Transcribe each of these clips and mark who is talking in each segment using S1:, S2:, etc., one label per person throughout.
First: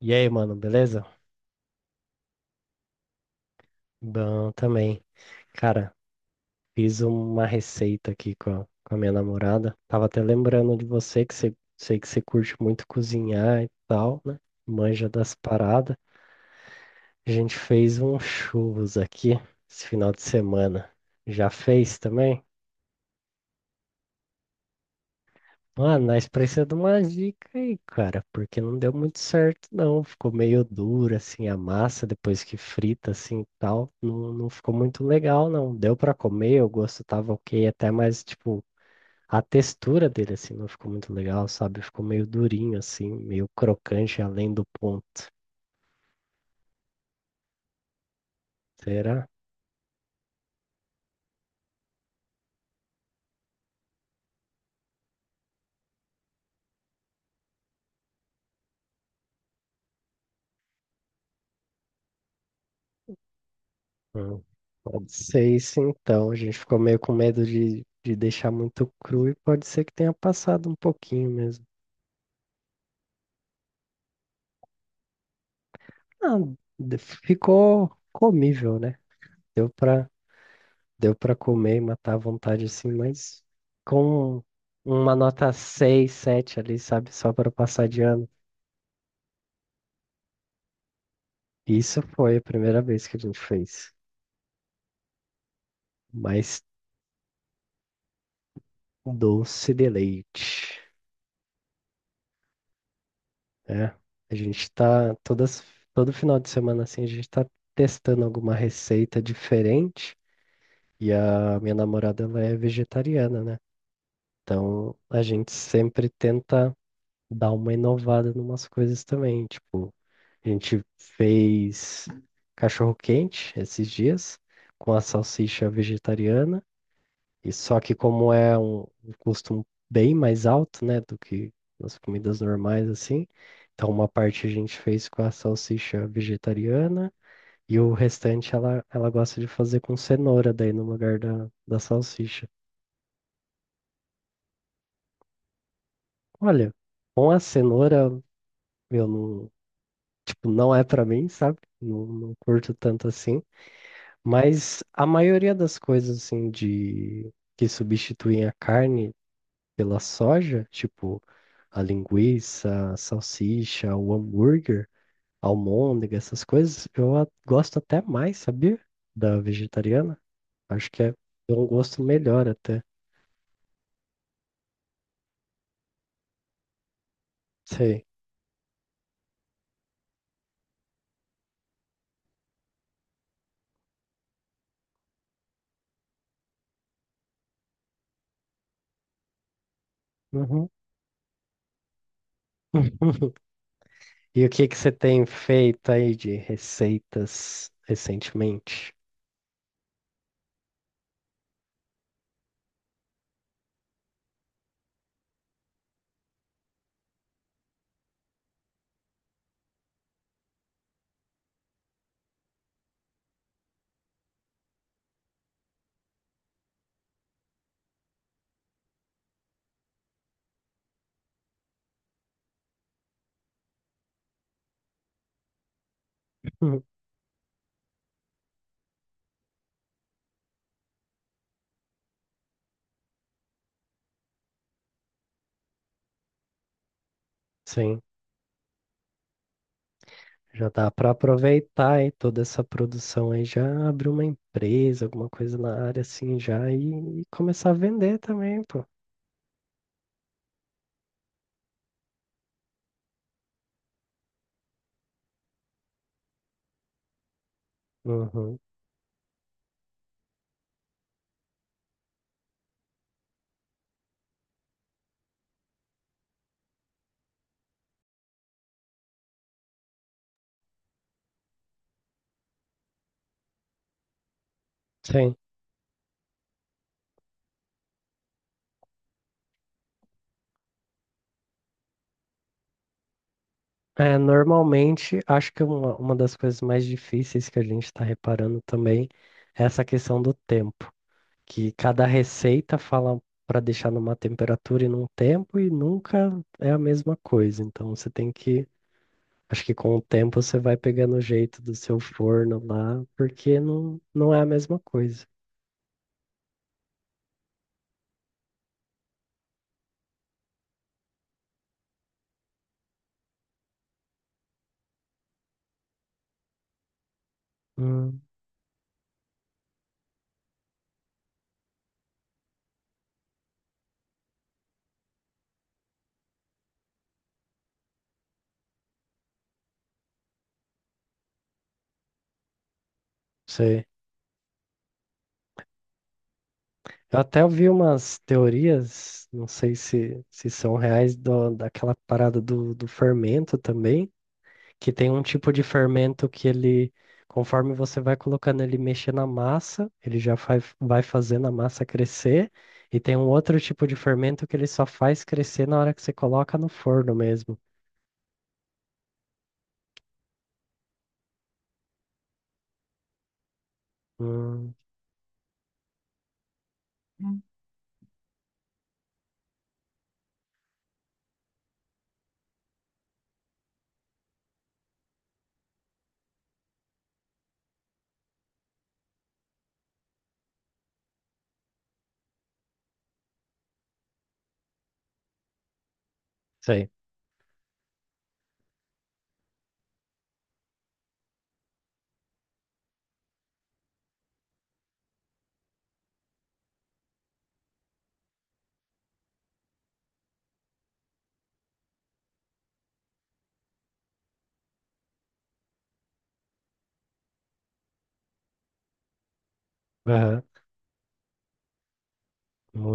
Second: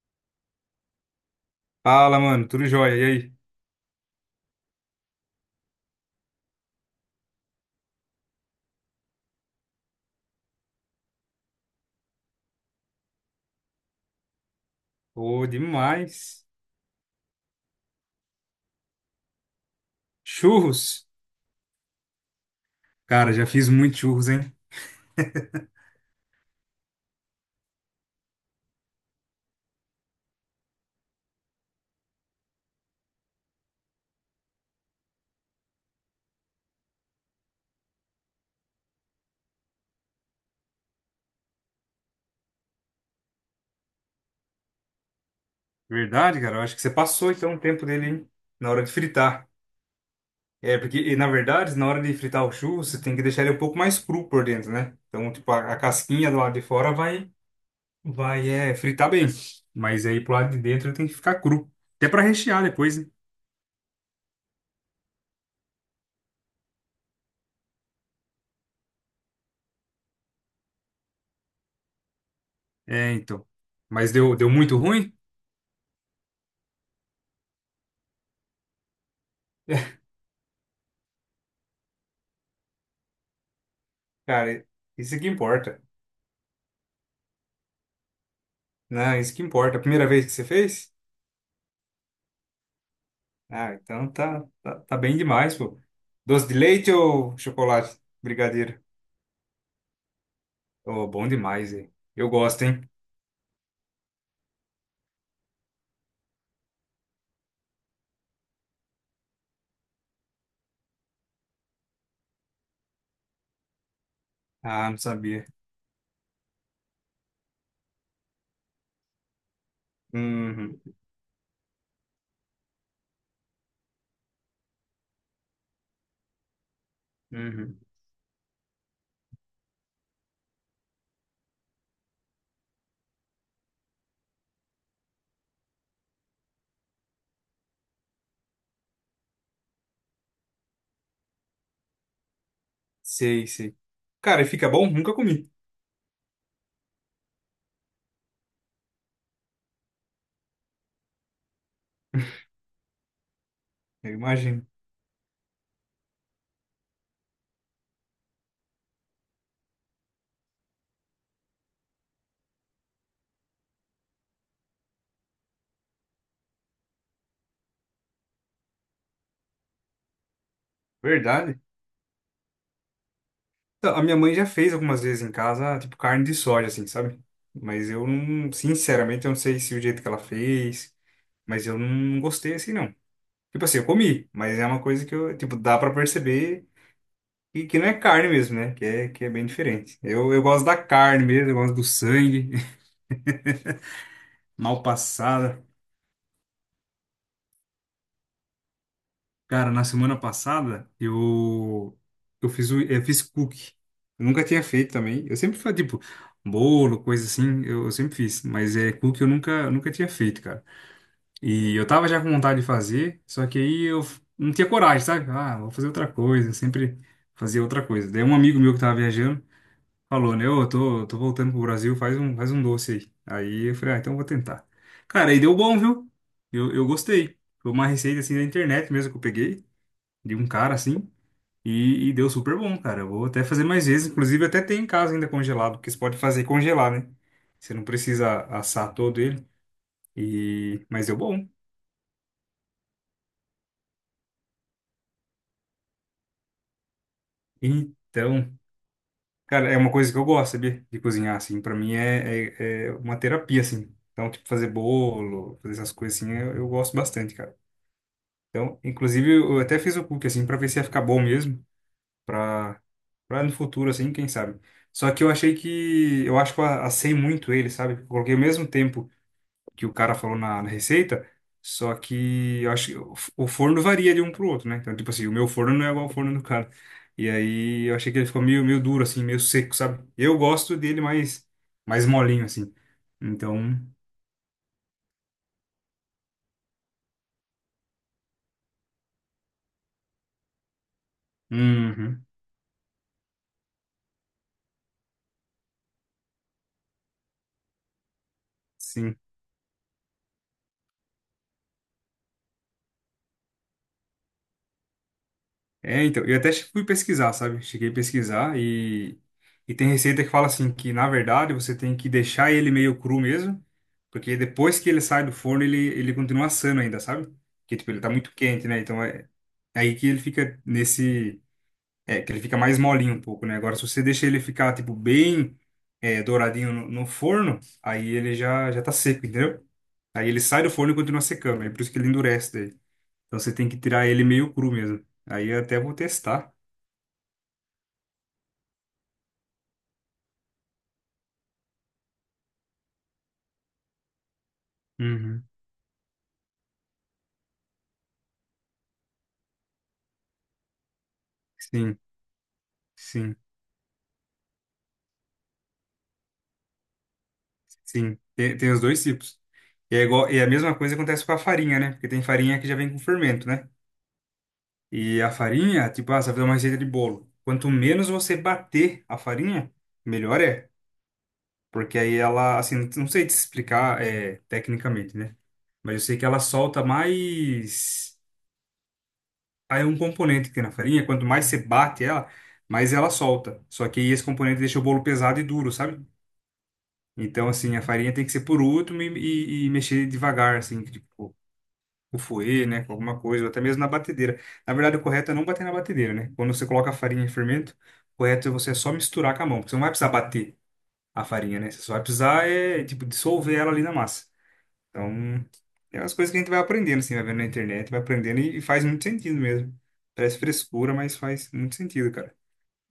S1: E aí, mano, beleza?
S2: Fala, mano, tudo jóia? E aí?
S1: Bom também. Cara, fiz uma receita aqui com a minha namorada. Tava até lembrando de você, sei que você curte muito cozinhar e tal, né? Manja das
S2: Ô,
S1: paradas.
S2: demais.
S1: A gente fez um churros aqui esse final de semana.
S2: Churros?
S1: Já fez também?
S2: Cara, já fiz muito churros, hein?
S1: Mano, nós precisamos de uma dica aí, cara, porque não deu muito certo, não. Ficou meio dura, assim, a massa depois que frita, assim, e tal. Não ficou muito legal, não. Deu pra comer, o gosto tava ok, até, mas, tipo, a textura dele, assim, não ficou muito legal, sabe? Ficou meio durinho, assim, meio crocante além do ponto.
S2: Verdade, cara. Eu acho que você passou então o tempo dele, hein? Na hora de
S1: Será?
S2: fritar. É, porque, na verdade, na hora de fritar o churro, você tem que deixar ele um pouco mais cru por dentro, né? Então, tipo, a casquinha do lado de fora vai, fritar bem. Mas aí pro lado de dentro ele tem que ficar cru. Até pra rechear depois, né?
S1: Hum. Pode ser isso, então. A gente ficou meio com medo de deixar muito cru e pode ser que tenha passado um pouquinho mesmo.
S2: É, então. Mas deu, deu muito ruim?
S1: Ah, ficou comível, né? Deu pra, deu pra comer e matar à vontade assim, mas com
S2: Cara,
S1: uma
S2: isso que
S1: nota
S2: importa,
S1: 6, 7 ali, sabe? Só para passar de ano.
S2: né? Isso que importa. A primeira vez que você fez?
S1: Isso foi a primeira vez que a gente
S2: Ah,
S1: fez.
S2: então tá, tá, tá bem demais, pô. Doce de
S1: Mas
S2: leite ou chocolate? Brigadeiro.
S1: doce de leite,
S2: Oh, bom demais, hein? Eu gosto, hein?
S1: né? A gente tá todas, todo final de semana assim, a gente tá testando alguma receita diferente. E a minha namorada, ela é vegetariana, né?
S2: Ah,
S1: Então
S2: não
S1: a
S2: sabia.
S1: gente sempre tenta dar uma inovada em umas coisas também. Tipo, a
S2: Uhum,
S1: gente fez cachorro-quente esses dias com a salsicha vegetariana. E
S2: uhum.
S1: só que como é um custo bem mais alto, né, do que nas comidas normais, assim, então uma parte a gente fez com a salsicha vegetariana e o restante ela gosta de fazer com cenoura daí no lugar da salsicha.
S2: Sei, sei. Cara, e fica bom? Nunca comi.
S1: Olha, com a cenoura eu não, tipo, não é pra mim, sabe? Não curto tanto assim.
S2: Eu imagino.
S1: Mas a maioria das coisas assim de que substituem a carne pela soja, tipo a linguiça, a salsicha, o hambúrguer, a almôndega, essas coisas, eu gosto até mais, sabia? Da vegetariana. Acho que é
S2: Verdade.
S1: um gosto melhor até.
S2: Então, a minha mãe já fez algumas vezes em casa, ah, tipo carne de soja, assim, sabe? Mas
S1: Sei.
S2: eu não, sinceramente, eu não sei se o jeito que ela fez, mas eu não gostei assim, não. Tipo assim, eu comi, mas é uma coisa que eu, tipo, dá pra perceber. E que não é carne mesmo, né? Que é bem diferente. Eu gosto
S1: Uhum.
S2: da carne mesmo, eu gosto do sangue,
S1: E o que que
S2: mal
S1: você tem
S2: passada.
S1: feito aí de receitas recentemente?
S2: Cara, na semana passada, eu fiz, eu fiz cookie. Eu nunca tinha feito também. Eu sempre fazia, tipo, bolo, coisa assim, eu sempre fiz. Mas é cookie eu nunca tinha feito, cara. E eu tava já com vontade de fazer, só que aí eu não tinha coragem, sabe? Ah, vou fazer outra coisa, sempre fazia outra coisa. Daí um amigo meu que tava viajando, falou, né? Ô, eu tô, tô voltando pro Brasil, faz um doce aí. Aí eu falei, ah, então eu vou tentar. Cara, aí deu bom, viu? Eu gostei. Foi uma receita assim da internet mesmo que eu peguei, de um cara assim, e deu super bom, cara. Eu vou até fazer mais vezes. Inclusive, até tem em casa ainda congelado, porque você pode fazer e congelar, né? Você não
S1: Sim.
S2: precisa assar todo ele.
S1: Já
S2: E...
S1: dá
S2: mas
S1: para
S2: deu bom.
S1: aproveitar aí toda essa produção aí, já abrir uma empresa, alguma coisa na área assim já e começar a vender
S2: Então,
S1: também, pô.
S2: cara, é uma coisa que eu gosto, sabia? De cozinhar, assim. Pra mim é, é, é uma terapia, assim. Então, tipo, fazer bolo, fazer essas coisas assim, eu gosto bastante, cara.
S1: Uhum.
S2: Então, inclusive, eu até fiz o cookie, assim, pra ver se ia ficar bom mesmo, pra, pra no futuro, assim, quem sabe. Só que eu achei que, eu acho que eu assei muito ele, sabe? Eu coloquei o mesmo tempo que o cara falou na, na receita, só que eu acho que o o forno varia de um pro outro, né? Então, tipo assim,
S1: Sim.
S2: o meu forno não é igual ao forno do cara. E aí, eu achei que ele ficou meio, meio duro, assim, meio seco, sabe? Eu gosto dele mais, mais molinho, assim. Então,
S1: É, normalmente, acho que uma das coisas mais difíceis que a gente está reparando também é essa questão do tempo, que cada
S2: uhum,
S1: receita fala para deixar numa temperatura e num tempo e nunca é a mesma coisa. Então, você tem que
S2: sim.
S1: acho que com o tempo você vai pegando o jeito do seu forno lá, porque não, não é a mesma coisa.
S2: É, então, eu até fui pesquisar, sabe? Cheguei a pesquisar e tem receita que fala assim, que na verdade você tem que deixar ele meio cru mesmo, porque depois que ele sai do forno, ele continua assando ainda, sabe? Porque, tipo, ele tá
S1: Hum,
S2: muito quente, né? Então é, é aí que ele fica nesse... É, que ele fica mais molinho um pouco, né? Agora, se você deixa ele ficar, tipo, bem douradinho no, no forno, aí ele já, já tá seco, entendeu? Aí ele sai do forno e continua secando, é por isso que ele endurece daí. Então você tem que
S1: sei.
S2: tirar ele meio cru mesmo. Aí eu até vou testar.
S1: Eu até ouvi umas teorias, não sei se são reais, daquela parada do fermento também, que tem um
S2: Uhum.
S1: tipo de fermento que ele, conforme você vai colocando ele mexer na massa, ele já faz, vai fazendo a massa
S2: Sim,
S1: crescer, e tem um
S2: sim,
S1: outro tipo de fermento que ele só faz crescer na hora que você coloca no forno mesmo.
S2: sim. Tem, tem os dois tipos. E é a mesma coisa acontece com a farinha, né? Porque tem farinha que já vem com fermento, né?
S1: Hum,
S2: E a farinha, tipo, ah, você vai fazer uma receita de bolo. Quanto menos você bater a farinha, melhor é. Porque aí ela, assim, não sei te explicar tecnicamente, né? Mas eu sei que ela solta mais. Aí é um componente que tem na farinha. Quanto mais você bate ela, mais ela solta. Só que aí esse componente deixa o bolo pesado e duro, sabe?
S1: sei.
S2: Então, assim, a farinha tem que ser por último e mexer devagar, assim, tipo, o fouet, né, com alguma coisa, ou até mesmo na batedeira. Na verdade, o correto é não bater na batedeira, né? Quando você coloca a farinha em fermento, o correto é você só misturar com a mão, porque você não vai precisar bater a farinha, né? Você só vai precisar, tipo, dissolver ela ali na massa. Então, é umas coisas que a gente vai aprendendo, assim, vai vendo na internet, vai aprendendo e faz muito sentido mesmo. Parece frescura, mas faz muito sentido, cara.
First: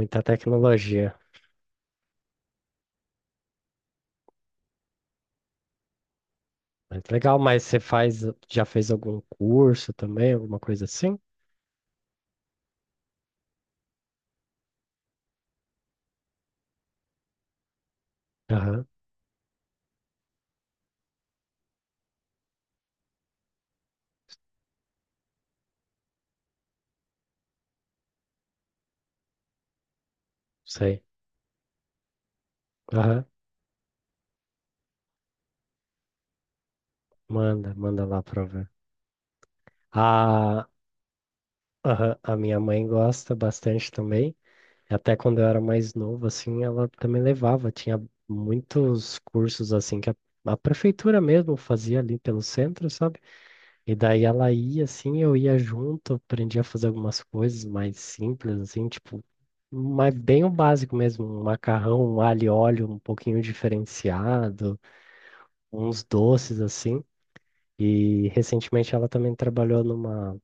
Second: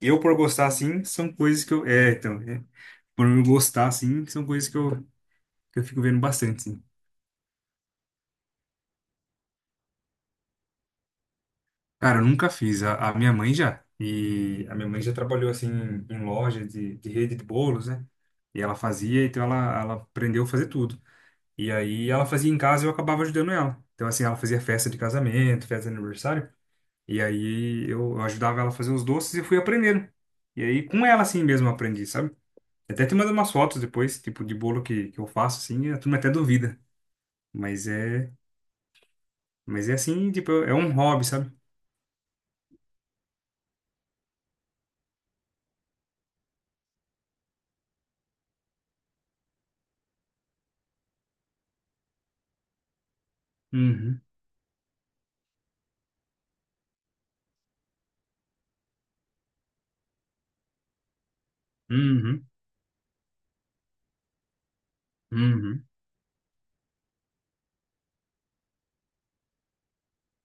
S2: Eu, por gostar, assim,
S1: tecnologia.
S2: são coisas que eu... É, então, é, por eu gostar, assim, são coisas que eu fico vendo bastante, sim.
S1: Mas legal, mas já fez algum curso também, alguma coisa assim?
S2: Cara, eu nunca fiz. A minha mãe já. E a minha mãe já trabalhou, assim, em, em loja de rede de bolos, né? E ela
S1: Aham,
S2: fazia, então ela aprendeu a fazer tudo. E aí ela fazia em casa e eu acabava ajudando ela. Então, assim, ela fazia festa de casamento, festa de aniversário. E aí eu ajudava ela a fazer os doces e eu fui aprendendo. E aí
S1: sei.
S2: com ela, assim mesmo, eu aprendi, sabe? Até te
S1: Aham,
S2: mando umas fotos depois, tipo, de bolo que eu faço, assim, e a turma até duvida.
S1: manda,
S2: Mas
S1: manda lá
S2: é,
S1: pra eu ver.
S2: mas é assim, tipo,
S1: A,
S2: é um hobby, sabe?
S1: aham, a minha mãe gosta bastante também. Até quando eu era mais novo, assim, ela também levava. Tinha muitos cursos, assim, que a prefeitura mesmo fazia ali pelo centro, sabe? E
S2: Uhum,
S1: daí ela ia assim, eu ia junto, aprendi a fazer algumas coisas mais simples, assim, tipo, mas bem o básico mesmo, um macarrão, um alho
S2: uhum.
S1: e óleo um pouquinho diferenciado,
S2: Uhum.
S1: uns doces assim. E recentemente ela também trabalhou numa,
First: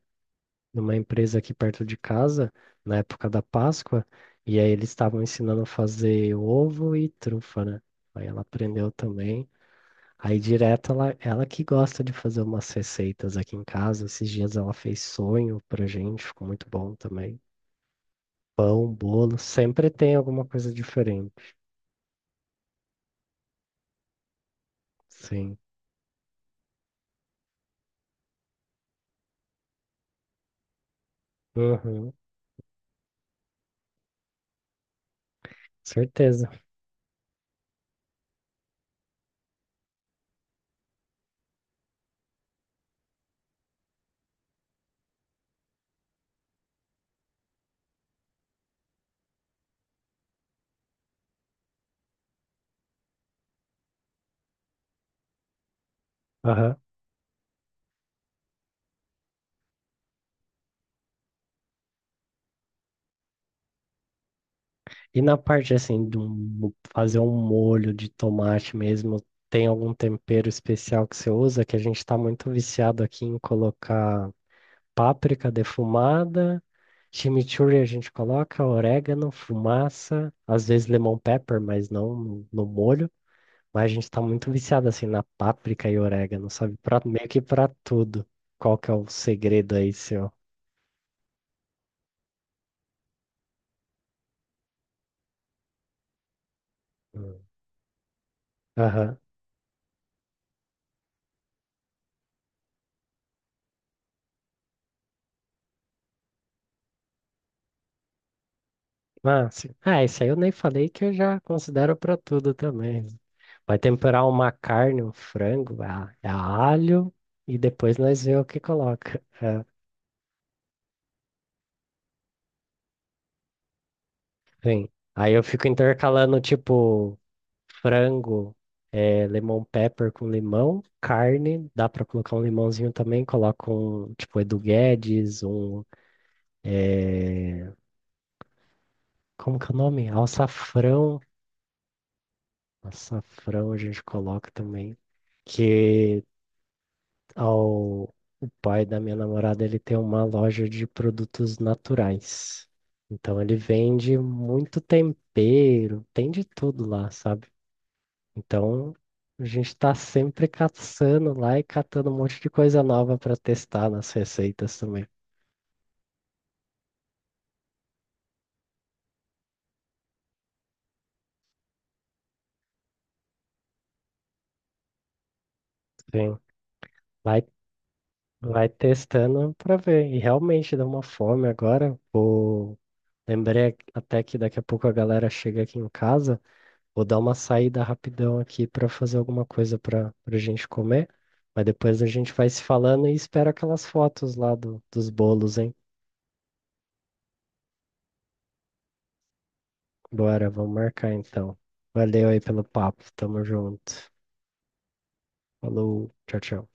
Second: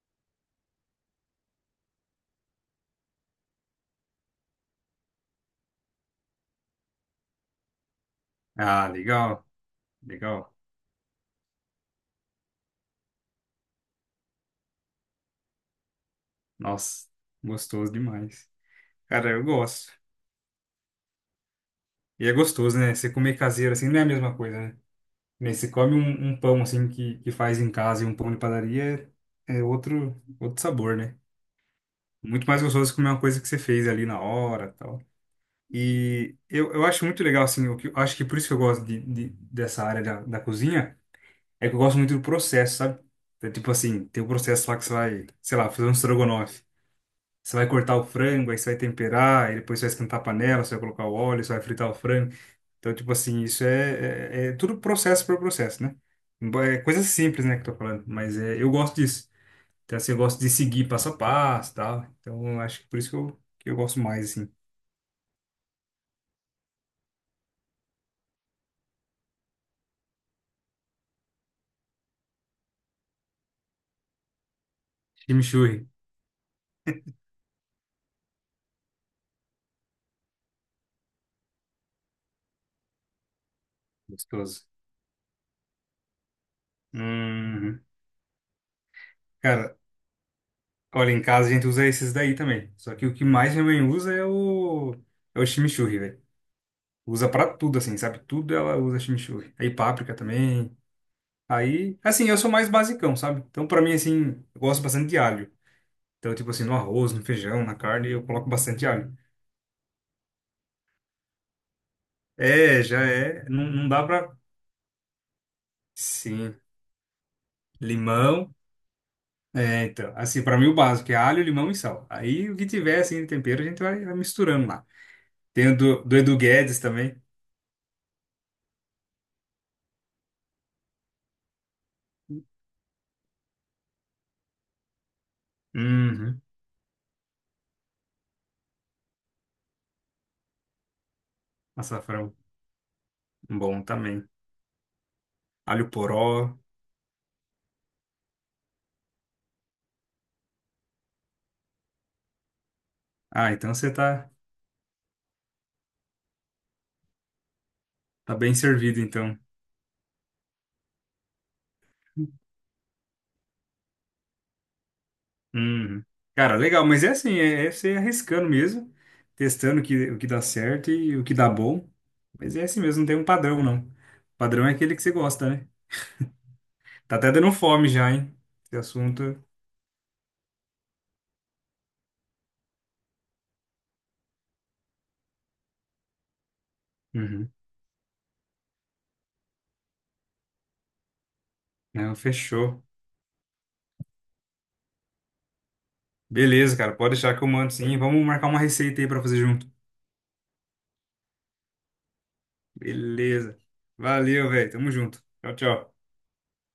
S1: numa empresa aqui perto de casa, na época da Páscoa, e aí eles estavam ensinando a fazer ovo e trufa, né? Aí ela
S2: Ah,
S1: aprendeu
S2: legal,
S1: também. Aí
S2: legal.
S1: direto ela que gosta de fazer umas receitas aqui em casa. Esses dias ela fez sonho pra gente, ficou muito bom
S2: Nossa,
S1: também.
S2: gostoso demais.
S1: Pão,
S2: Cara,
S1: bolo,
S2: eu
S1: sempre
S2: gosto.
S1: tem alguma coisa diferente.
S2: E é gostoso, né? Você comer caseiro assim não é a mesma coisa, né? Nem
S1: Sim.
S2: você come um, um pão assim que faz em casa e um pão de padaria é, é outro, outro sabor, né?
S1: Uhum,
S2: Muito mais gostoso comer uma coisa que você fez ali na hora tal. E
S1: certeza.
S2: eu acho muito legal, assim, eu acho que por isso que eu gosto de, dessa área da, da cozinha, é que eu gosto muito do processo, sabe? É tipo assim, tem o processo lá que você vai, sei lá, fazer um estrogonofe. Você vai cortar o frango, aí você vai temperar, aí depois você vai esquentar a panela, você vai colocar o óleo, você vai fritar o frango. Então, tipo assim, isso é, é, é tudo processo por processo, né?
S1: Aham.
S2: É coisa simples, né, que eu tô falando, mas é, eu gosto disso. Então, assim, eu gosto de seguir passo a passo e tal. Então, eu acho que por isso que eu gosto mais, assim.
S1: E na parte assim fazer um molho de tomate mesmo, tem algum tempero especial que você usa? Que a gente tá muito viciado aqui em colocar páprica
S2: Chimichurri,
S1: defumada, chimichurri a gente coloca, orégano, fumaça, às vezes lemon pepper, mas não no molho. Mas a gente tá muito
S2: gostoso.
S1: viciado assim na páprica e orégano, sabe? Pra, meio que pra
S2: Uhum.
S1: tudo. Qual que é o segredo
S2: Cara,
S1: aí, seu?
S2: olha, em casa a gente usa esses daí também. Só que o que mais minha mãe usa é o, é o chimichurri, velho. Usa
S1: Hum.
S2: pra tudo, assim, sabe? Tudo ela usa
S1: Aham.
S2: chimichurri. Aí páprica também. Aí, assim, eu sou mais basicão, sabe? Então, pra mim, assim, eu gosto bastante de alho. Então, tipo assim, no arroz, no feijão, na carne, eu coloco bastante alho.
S1: Ah, sim. Ah, isso aí eu nem falei que eu já considero pra tudo
S2: É, já
S1: também.
S2: é. Não,
S1: Vai
S2: não dá
S1: temperar
S2: pra.
S1: uma carne, um frango, a
S2: Sim.
S1: alho, e depois nós vemos o
S2: Limão.
S1: que coloca.
S2: É, então. Assim, pra mim, o básico é alho, limão e sal. Aí, o que tiver, assim, de tempero, a gente vai, vai misturando lá.
S1: Sim. Aí eu fico
S2: Tem o do, do Edu
S1: intercalando,
S2: Guedes
S1: tipo,
S2: também.
S1: frango, é, lemon pepper com limão, carne, dá pra colocar um limãozinho também, coloca um, tipo, Edu Guedes, um,
S2: Uhum.
S1: é, como que é o nome?
S2: Açafrão.
S1: Açafrão a
S2: Bom
S1: gente
S2: também.
S1: coloca também,
S2: Alho
S1: que
S2: poró.
S1: ao, o pai da minha namorada, ele tem uma loja de produtos naturais, então
S2: Ah,
S1: ele
S2: então você
S1: vende
S2: tá,
S1: muito tempero, tem de tudo lá, sabe?
S2: tá bem
S1: Então,
S2: servido, então.
S1: a gente está sempre caçando lá e catando um monte de coisa nova para testar nas receitas também.
S2: Uhum. Cara, legal, mas é assim, é, é você arriscando mesmo, testando o que dá certo e o que dá bom. Mas é assim mesmo, não tem um padrão, não. O padrão é aquele que você gosta, né?
S1: Sim.
S2: Tá até
S1: Vai,
S2: dando fome já, hein?
S1: vai
S2: Esse assunto.
S1: testando para ver. E realmente dá uma fome agora. Vou... Lembrei até que daqui a pouco a galera chega aqui em casa. Vou dar uma
S2: Uhum.
S1: saída rapidão aqui para fazer alguma coisa para a gente comer. Mas depois a
S2: Não,
S1: gente vai se
S2: fechou.
S1: falando e espero aquelas fotos lá do, dos bolos, hein?
S2: Beleza, cara, pode deixar que eu mando sim. Vamos marcar uma receita aí pra fazer junto.
S1: Bora, vamos marcar então. Valeu aí pelo papo. Tamo
S2: Beleza.
S1: junto.
S2: Valeu, velho. Tamo junto. Tchau, tchau.
S1: Falou, tchau, tchau.